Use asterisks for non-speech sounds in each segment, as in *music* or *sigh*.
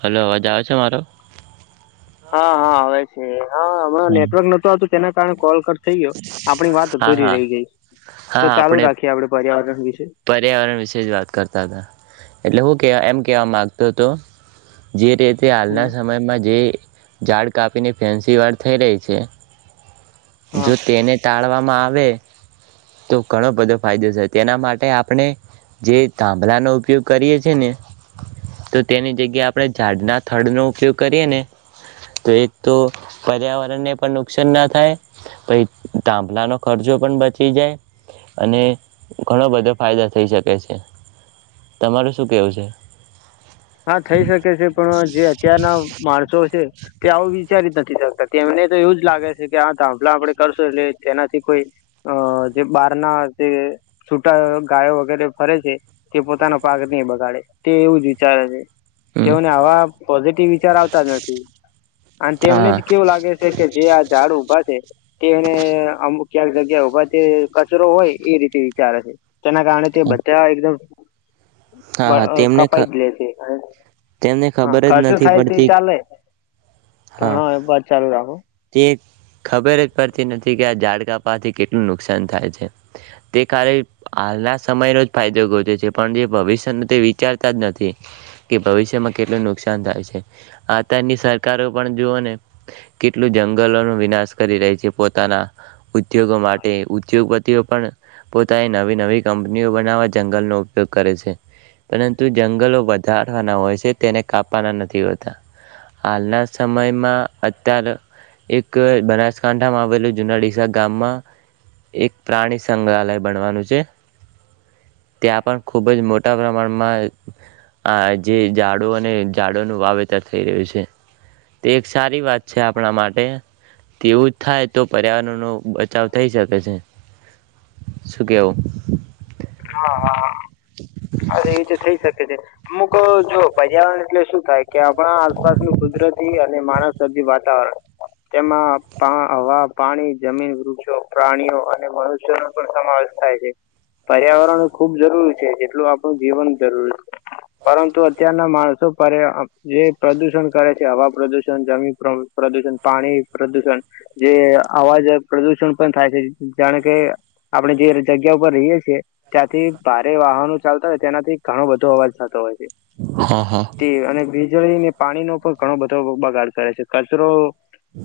Hello અવાજ આવે છે મારો હા હા આવે છે હા હમ નેટવર્ક હા નતું આવતું તેના કારણે કોલ કટ થઈ ગયો આપણી વાત અધુરી હા રહી ગઈ તો હા ચાલુ આપણે રાખીએ આપડે પર્યાવરણ વિશે પર્યાવરણ વિશે જ વાત કરતા હતા એટલે હું કે એમ કેવા માંગતો હતો જે રે તે હમ હાલના સમયમાં જે ઝાડ કાપીને ફેન્સી વાર થઈ રહી છે હા જો તેને ટાળવામાં આ આવે તો ઘણો બધો ફાયદો થાય તેના માટે આપણે જે ધાંભલાનો ઉપયોગ કરીએ છે ને તો તેની જગ્યા આપણે ઝાડના થળ નો ઉપયોગ કરીએ ને તો એક તો પર્યાવરણને પણ નુકસાન ના થાય પછી ધાંભલાનો ખર્ચો પણ બચી જાય અને ઘણો બધો ફાયદો થઈ શકે છે તમાર શું કેવું છે હા થઈ શકે છે પણ જે અત્યારના માણસો છે કે આવું વિચારીજ નથી તેમને તો એવું જ લાગે છે કે આ ધાફલા વડે કરશું એટલે તેનાથી કોઈ અ જે બાર ના જે છૂટા ગાયો વગેરે ફરે છે તે પોતાનો પાક નહી બગાડે તે એવું જ ચાલ અજય હમ તેઓને આવા પોઝિટિવ વિચાર આવતા જ નથી અને તેમને જ હા કેવું લાગે છે કે જે આ ઝાડ ઊભા છે તેને અમુક ક્યાંક જગ્યા ઉભા તે કચરો હોય એ રીતે વિચારે છે તેના કારણે તે બધા હમ હા હા તેમને હાય તેમને હા ખબર જ ખર્ચો નથી થાય ત પડતી ચાલે તો હા બસ ચાલુ રાખો તે ખબર જ પડતી નથી કે આ ઝાડ કાપવાથી કેટલું નુકસાન થાય છે તે કારણે હાલના સમયનો જ ફાયદો ગોતે છે પણ જે ભવિષ્યને તે વિચારતા જ નથી કે ભવિષ્યમાં કેટલું નુકસાન થાય છે આત્યારની સરકારો પણ જુઓ ને કેટલું જંગલોનો વિનાશ કરી રહી છે પોતાના ઉદ્યોગો માટે ઉદ્યોગપતિઓ પણ પોતાએ નવી નવી કંપનીઓ બનાવવા જંગલનો ઉપયોગ કરે છે પરંતુ જંગલો કાઢવાનાહોય છે તેને કાપવાના નથી હોતા હાલના સમયમાં અત્યારે એક બનાસકાંઠામાં આવેલું જુનાડીસા ગામમાં એક પ્રાણી સંગ્રહાલય બનવાનું છે ત્યાં પણ ખૂબ જ મોટા પ્રમાણમાં આ જે ઝાડો અને ઝાડોનું વાવેતર થઈ રહ્યું છે તે એક સારી વાત છે આપણા માટે તેવું જ થાય તો પર્યાવરણ નો બચાવ થઈ શકે છે શું કેવું હા હા અરે એ છે થઈ શકે છે અમુક જો પજારણ એટલે શું થાય કે આપણા આસપાસ નું કુદરતી અને માનવ વાતાવરણ તેમાં હવા પાણી જમીન વૃક્ષો પ્રાણીઓ અને મનુષ્યો ન પણ સમાવેશ થાય છે. પર્યાવારણ જરૂરી છે જેટલું આપણું જીવન જરૂર છે પરંતુ અત્યારના માણસો પર જે પ્રદુષણ કરે છે હવા પ્રદુષણ જમીન પ્રદુષણ પાણી પ્રદુષણ જે અવાજ પ્રદુષણ પણ થાય છે જાણે કે આપણે જે જગ્યા ઉપર રહીએ છીએ. ત્યાંથી ભારે વાહનો ચાલતા હોય તે્યાનાથી ઘણો બધો અવાજ થતો હોય છે. હા હા તે અને વિજળીને પાણીનો પર ઘણો બધો બગાડ કરે છે કચરો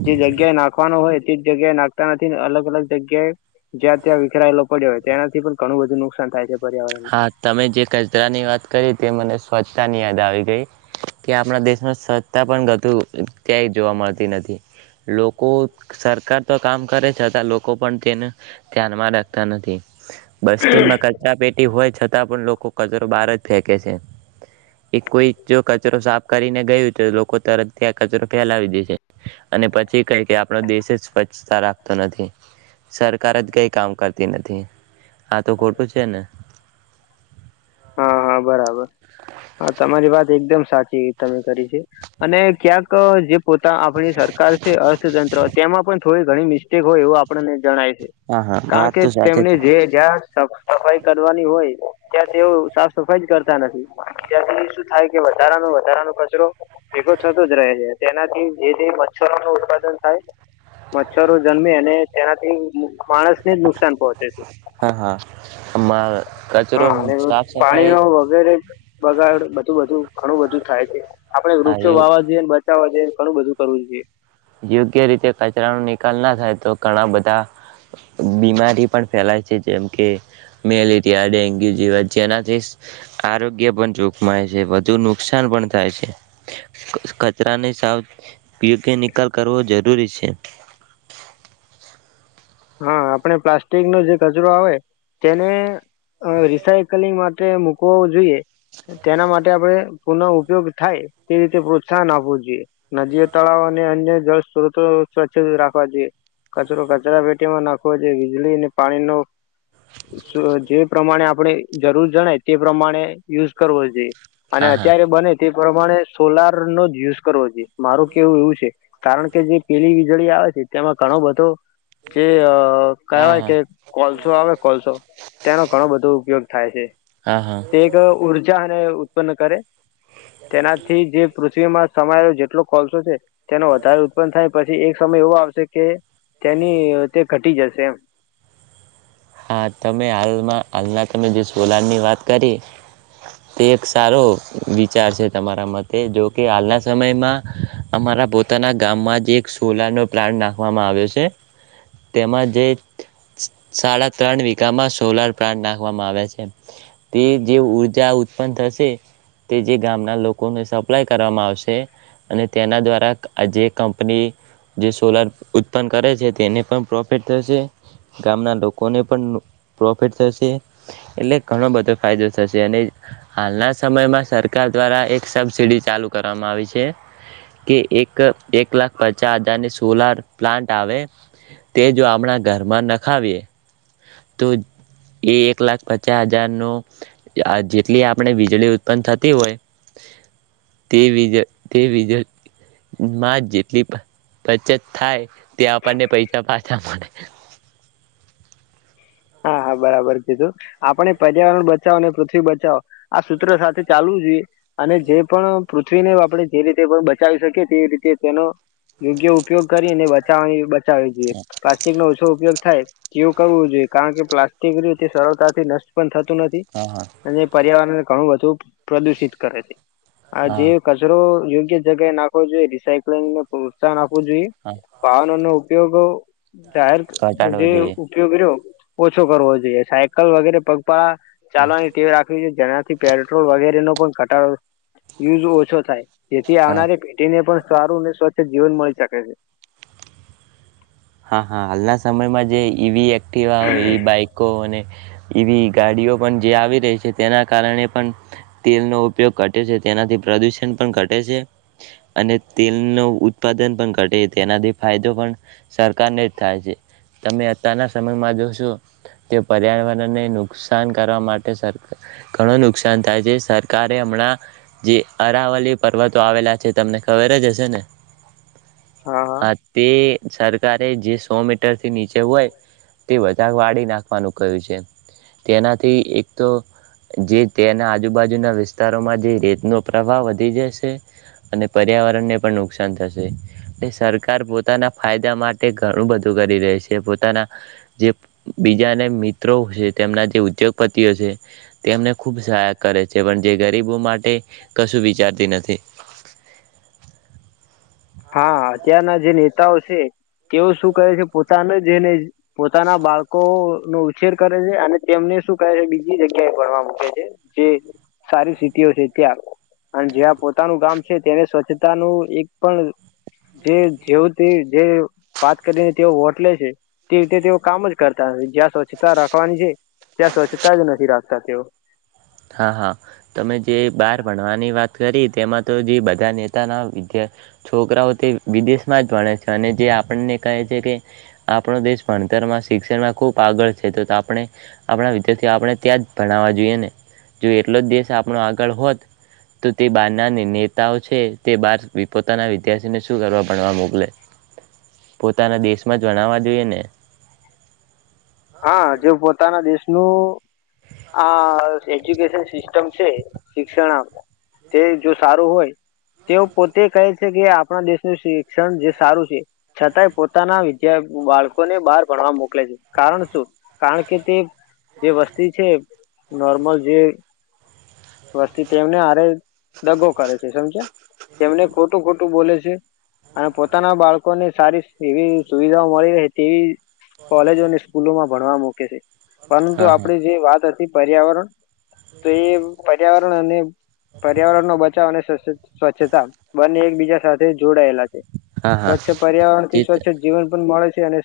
જે જગ્યા એ નાખવાનો હોય, જગ્યાએ નાખતા નથી ને અલગ અલગ જગ્યાએ જ્યાં ત્યાં વિખરાયેલો પડ્યો હોય ત્યાંથી પણ ઘણું બધું ન થાય છે. હા તમે જે કચરા ની વાત કરી તે મને સ્વચ્છતાની યાદ આવી ગઈ કે આપણા દેશમાં સ્વચ્છતા પણ ઘણું ક્યાંય જોવા મળતી નથી લોકો સરકાર તો કામ કરે છતાં લોકો પણ તેને ધ્યાનમાં રાખતા નથી. બસ ટેન્ટ માં કરર્ચા પે હોય છતાં પણ લોકો કચરો બહાર જ ફેંકે છે એ કોઈ જો કચરો સાફ કરીને ગયું તો લોકો તરતથી આ કચરો ફેલાવી દે છે અને પછી કઈ કે આપણો દેશ જ સ્વચ્છતા રાખતો નથી સરકાર જ કે કામ કરતી નથી આ તો ખોટું છે ને. હા હા બરાબર હા તમારી વાત એકદમ સાચી તમે કરી અને ક્યાંક જે પોતા આપણી સરકાર છે અર્થતંત્ર તેમાં પણ થોડી ઘણી મિસ્ટેક હોય એવું આપડને જણાય છે. હા હા કારણ વાત કે તો સાચી તેમને જે જ્યાંફ સફાઈ કરવાની હોય. ત્યાં તેઓ સાફ સફાઈ જ કરતા નથી ત્યાં તે શું થાય કે વધારાનો વધારાનો કચરો ભેગો થતો જ રહે છે. તેનાથી જે તે મચ્છરો નો ઉત્પાદન થાય મચ્છરો જન્મે અને તેનાથી માણસને જ નુકસાન પહોંચે છે હા હા. માં કચરો હા અને સાફ પાણી સફાઈ નો વગેરે બગાડ બધું બધું ઘણું બધું થાય છે આપણે હા વૃક્ષો વાવા જોઈએ બચાવવા જોઈએ ણુ બધું કરવું જોઈએ યોગ્ય રીતે કચરા નિક ના થાય તો ઘણા બધા બીમારી પણ ફેલાય છે જેમ કે મેલેરિયા ડેન્ગ્યુ જેવા જેનાથી આરોગ્ય પણ જોખમાય છે વધુ નુકસાન પણ થાય છે કચરાની સાવ લ કરવો જરૂરી છે. હા આપડ પ્લાસ્ટિક નો જે કચરો આવે તેને હ રિસાઈકલીગ મા મકું જોઈએ તેના માટે આપણે પુનઃ ઉપયોગ થાય તે રીતે પ્રોત્સાહન આપવું જોઈએ નદીએ તળાવ અને અન્ય જળ સ્ સ્વચ્છ રાખવા જોઈએ કચરો કચરા નાખ જો વીજળી અને પાણીનો જે પ્રમાણે આપણે જરૂર જણાય તે પ્રમાણે યુઝ કરવો જોઈએ. અને હા હા અત્યારે બને તે પ્રમાણે સોલાર નો જ યુઝ કરવો જોઈએ મારું કેવું એવું છે કારણ કે જે પેલી વીજળી આવે છે તેમાં ઘણો બધો જે હા કહેવાય હા કે કોલસો આવે કોલસો તેનો ઘણો બધો ઉપયોગ થાય છે હા હા તે એક ઉર્જા અને ઉત્પન્ન કરે તેનાથી જે પૃથ્વીમાં સમય જેટલો કોલસો છે તેનો વધારે ઉત્પન્ન થાય પછી એક સમય એવો આવશે કે એની તે ઘટી જશે એમ હા તમે હાલમાં હાલના તમે જે સોલારની વાત કરી તે એક સારો વિચાર છે તમારા મતે જોકે હાલના સમયમાં અમારા પોતાના ગામમાં જ એક સોલારનોો પ્લાન્ટ નાખવામાં આવ્યો છે તેમાં જે શળા ત્રણ વીકાામાં સોલાર પ્લાન્ટ નાખવામાં આવે છે તે જે ઉઊર્જા ઉત્પન્ન થશે તે જે ગામના લોકોને સપ્લાય કરવામાં આવશે અને તેના દ્વારા આ જે કંપની જે સોલાર ઉત્પન્ન કરે છે તેને પણ પ્રોફિટ થશે ગામના ડ કોને પણ પ્રોફિટ થશે એટલે ઘણો બધો ફાયદો થશે અને હાલના સમયમાં સરકાર દ્વારા એક સબસીિડી ચાલુ કરવામાં આવી છે કે એક એક લાખ પચાસ હજારની સોલાર પ્લાન્ટ આવે તે જો આપણા ઘરમાં નખાવીએ તો એ એક લાખ પચાસ હજાર નું જેટલી આપણે વીજળી ઉત્પન્ન થતી હોય તેજ તે વીજળીમાં જેટલી બચત થાય તે આપણને પૈસા પાછા મળે હા હા બરાબર કીધું આપણે પર્યાવરણ બચાવો અને પૃથ્વી બચાવો આ સૂત્ર સાથે ચાલવું જોઈએ અને જે પણ પૃથ્વીને આપણે જે રીતે પણ બચાવી શકીએ તે રીતે તેનો યોગ્ય ઉપયોગ કરીને *inaudible* ઈએ પ્લાસ્ટિક નો ઓછો ઉપયોગ થાય કું કરવું જોઈએ કારણ કે પ્લાસ્ટિક જે સરળતાથી નષ્ટ પણ થ નથી હા હા અને પર્યાવરણ ઘણું બધું પ્રદુષિત કરે છે આ જીવ હા કસરો યોગ્ય જગ નાખો જોઈએ રિસાયક્લિંગને પ્રોત્સાહન આપ આપવું જોઈએ હા વાાવનો નો ઉપયોગ જાહેર ઘટાડવો જે જોઈએ ઓછો કરવો જોઈએ સાયકલ વગેરે પગ હા ચાલવાની ટવી રાખવી છે જેનાથી પેટ્રોલ વગેરેનોો પણ ઘટાડો યુઝ ઓછો થાય જેથી આવનારી પેટીને પણ સારું અનેને સ્વચ્છ જીવન મળી શકે છે હા હા હાલના સમયમાં જે ઈવી તેવા હોય એ બાઈકો અને એવી ગાડીઓ પણ જે આવી રહી છે તેના કારણે પણ તેલનો ઉપયોગ ઘટે છે તેનાથી પ્રદુષણ પણ ઘટે છે અને તેલ ન ઉત્પાદન પણ ઘટે છે તેનાથી ફાયદો પણ સરકારને જ થાય છે તમે અત્યારના સમયમાં જોશો કે પર્યાવરણને નુકસાન કરવા માટે સર ઘણું નુકસાન થાય છે સરકારે હમણાં જે અરાવલી પર્વતો આવેલા છે તમને ખબર જ હશે ને હા તે સારું તારે જે સો મીટર થી નીચે હોય તે વધારે વાળી નાખવાનું કહ્યું છે. તેનાથી એક તો જે તેના આજુબાજુના વિસ્તારોમાં જે રેત નો પ્રભાવ વધી જશે અને પર્યાવરણને પણ નુકસાન થશે ને સરકાર પોતાના ફાયદા માટે તે ઘણું બધું કરી રહી છે. પોતાના જે બીજાને મિત્રો છે તેમના જે ઉદ્યોગપતિઓ છે તેમને ખુબ સહાય કરે છે. પણ જે ગરીબો માટે કશું વિચારતી નથી. હા અત્યારના જે નેતાઓ છે તેઓ શું કહે છે પોતાને જે ને પોતાના બાળકો નો ઉછેર કરે છે. અને તેમને શું કહે છે બીજી જગ્યાએ ભણવા મૂકે છે. જે સારી સિટીઓ છે ત્યાં અને જ્યાં પોતાનું ગામ છે તેને સ્વચ્છતાનું એક પણ જે જેવ જે વાત કરીને તેઓ વોટ લે છે તે રીતે તેઓ કામ જ કરતા નથી. જ્યાં સ્વચ્છતા રાખવાની છે ત્યાં સ્વચ્છતા જ નથી રાખતા તેઓ હા હા તમે જે બાર ભણવાની વાત કરી તેમાં તો જે બધા નેતાના વિદ્યા છોકરાઓ તે વિદેશમાં જ ભણે છે. અને જે આપણને કહે છે કે આપણો દેશ ભણતરમાં શિક્ષણમાં ખૂબ આગળ છે. તો તો આપણે આપણા વિદ્યાર્થીઓ આપણે ત્યાં જ ભણાવવા જોઈએ ને જો એટલો જ દેશ આપણો આગળ હોત તો તે બારના નેતાઓ છે તે બાર પોતાના વિદ્યાર્થીને શું કરવા ભણવા મોકલે પોતાના દેશમાં જ ભણાવવા જોઈએ ને હા જે પોતાના દેશ નું આ એજ્યુકેશન સિસ્ટમ છે. શિક્ષણ તે જો સારું હોય તેઓ પોતે કહે છે કે આપણા દેશનું શિક્ષણ જે સારું છે છતાંય પોતાના વિદ્યા બાળકોને બહાર ભણવા મોકલે છે. કારણ શું કારણ કે તે જે વસ્તી છે. નોર્મલ જે વસ્તી તેમને હારે દગો કરે છે સમજયા. તેમને ખોટું ખોટું બોલે છે અને પોતાના બાળકોને સારી એવી સુવિધાઓ મળી રહે તેવી કોલેજો અને સ્કૂલોમાં ભણવા મૂકે છે. પરંતુ હા આપડે હા જે વાત હતી પર્યાવરણ તેવ પર્યાવરણ અને પર્યાવરણ નો બચાવ અને સ સ્વચ્છતા બને એકબીજા સાથે જોડાયેલા છે. હા હા સ્વચ્છ પર્યાવરણ થી જે સ્વચ્છ જીવન પણ મળે છે.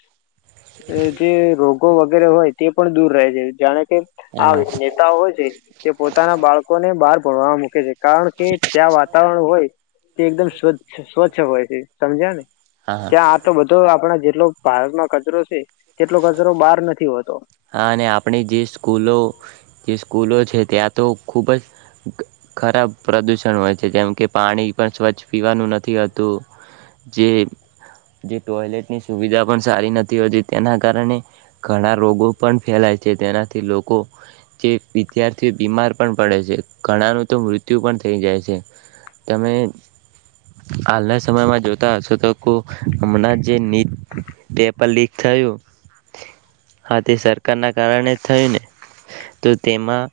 *inaudible* એ જે રોગ ગો વગેરે હોય તે પણ દૂર રહે છે. જાણે કે આ હા નેતા હોય છે તે પોત બાળકોને બહાર ભણવા મૂકે છે. કારણ કે ત્યાં વાતાવરણ હોય તે એકદમ સ્વચ્છ સ્વચ્છ હોય છે. સમજયા ને હા હા ત્યાં આ તો બધું આપણા જે એટલો ભારતમાં કચરો છે. કેટલોક કચરો બહાર નથી હોતો. હા અને આપણે જે સ્કૂલો જે સ્કૂલો છે ત્યાં તો ખૂબ જ ખરાબ પ્રદૂષણ હોય છે જેમ કે પાણી પણ સ્વચ્છ પીવાનું નથીતું. જે ટોયલેટની સુવિધા પણ સારી નથી હોતી તેના કારણે ઘણા રોગો પણ ફેલાય છે તેનાથી લોકો જે વિદ્યાર્થી બીમાર પણ પડે છે ઘણાનું તો મૃત્યુ પણ થઈ જાય છે તમે હાલના સમયમાં જોતા હશો તો હમણાં જે પેપર લીક થયું તે સરકારના કારણે થયુંને તો તેમાં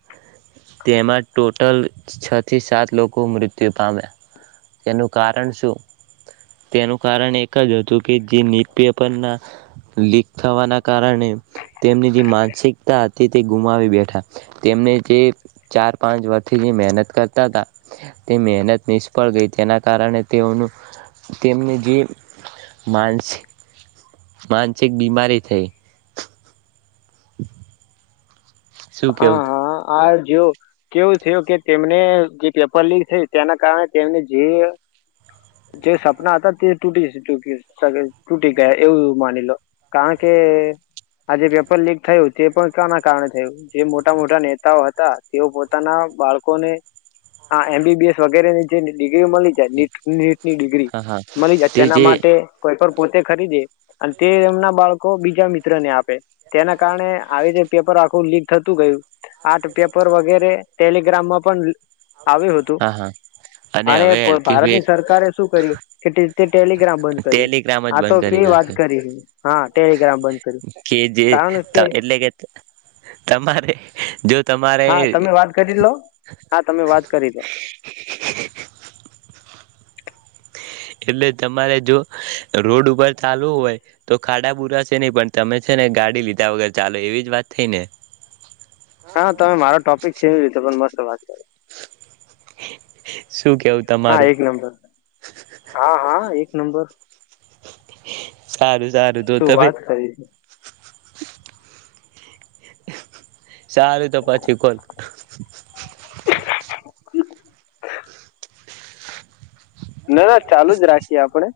તેમાં ટોટલ છ થી સાત લોકો મૃત્યુ પામ્યા તેનું કારણ શું તેનું કારણ એક જ હતું કે જે ન્યૂઝ પેપરના લીક થવાના કારણે તેમની જે માનસિકતા હતી તે ગુમાવી બેઠા તેમને જે ચાર પાંચ વર્ષથી જે મહેનત કરતા હતા તે મહેનત નિષ્ફળ ગઈ તેના કારણે તેઓનું તેમની જે માનસ માનસિક બીમારી થઈ. *inaudible* હા કેવું હા આ. જે કેવું થયું કે તેમને જે પેપર લીક થયું તેના કારણે તેમને જે જે સપના હતા તે તૂટીૂટી તૂટી ગયા એવું માની લો કારણ કે આજે પેપર લીક થયું તે પણ કના કારણે થયું. જે મોટા મોટા નેતાઓ હતા તેઓ પોતાના બાળકોને એમબીબીએસ વગેરેની જે. ્રી મળી જાય નીટની ડિગ્રી હા હા મળી જાય તે તેના જે માટે કોઈ પોતે ખરીદે અને તે એમના બાળકો બીજા મિત્રને આપે તેના કારણે આવી જે પેપર આખું લીક થતું ગયું આર્ટ પેપર વગેરે ટેલિગ્રામ માં પણ આવ્યું હતું હા હા અને હવે એલકે ભારતની સરકારે શું કર્યું કે ટેલિગ્રામ બંધ કર્યું ટેલિગ્રામ જ આ તો બંધ કરી કેવી વાત નાખ્યો કરી હતી હા ટેલિગ્રામ બંધ કર્યું કે જે કારણ કે તમારે જો તમારે હા તમે એટલે વાત કરી લો હા તમે વાત કરી લો. એટલે તમારે જો રોડ ઉપર ચાલવું હોય તો ખાડા પુરાશે નઈ પણ તમે છે ને ગાડી લીધા વગર ચાલો એવી જ વાત થઈ ને હા તમે મારો ટોપિક છે એવી રીતે પણ મસ્ વાદ કર *inaudible* હા તમારું એક નંબર હા હા એક- નંબર. સારુ. શું વાત કરી છે. *inaudible* સારું તો પછી કોલ ના ના ચાલુ જ રાખીએ આપણે.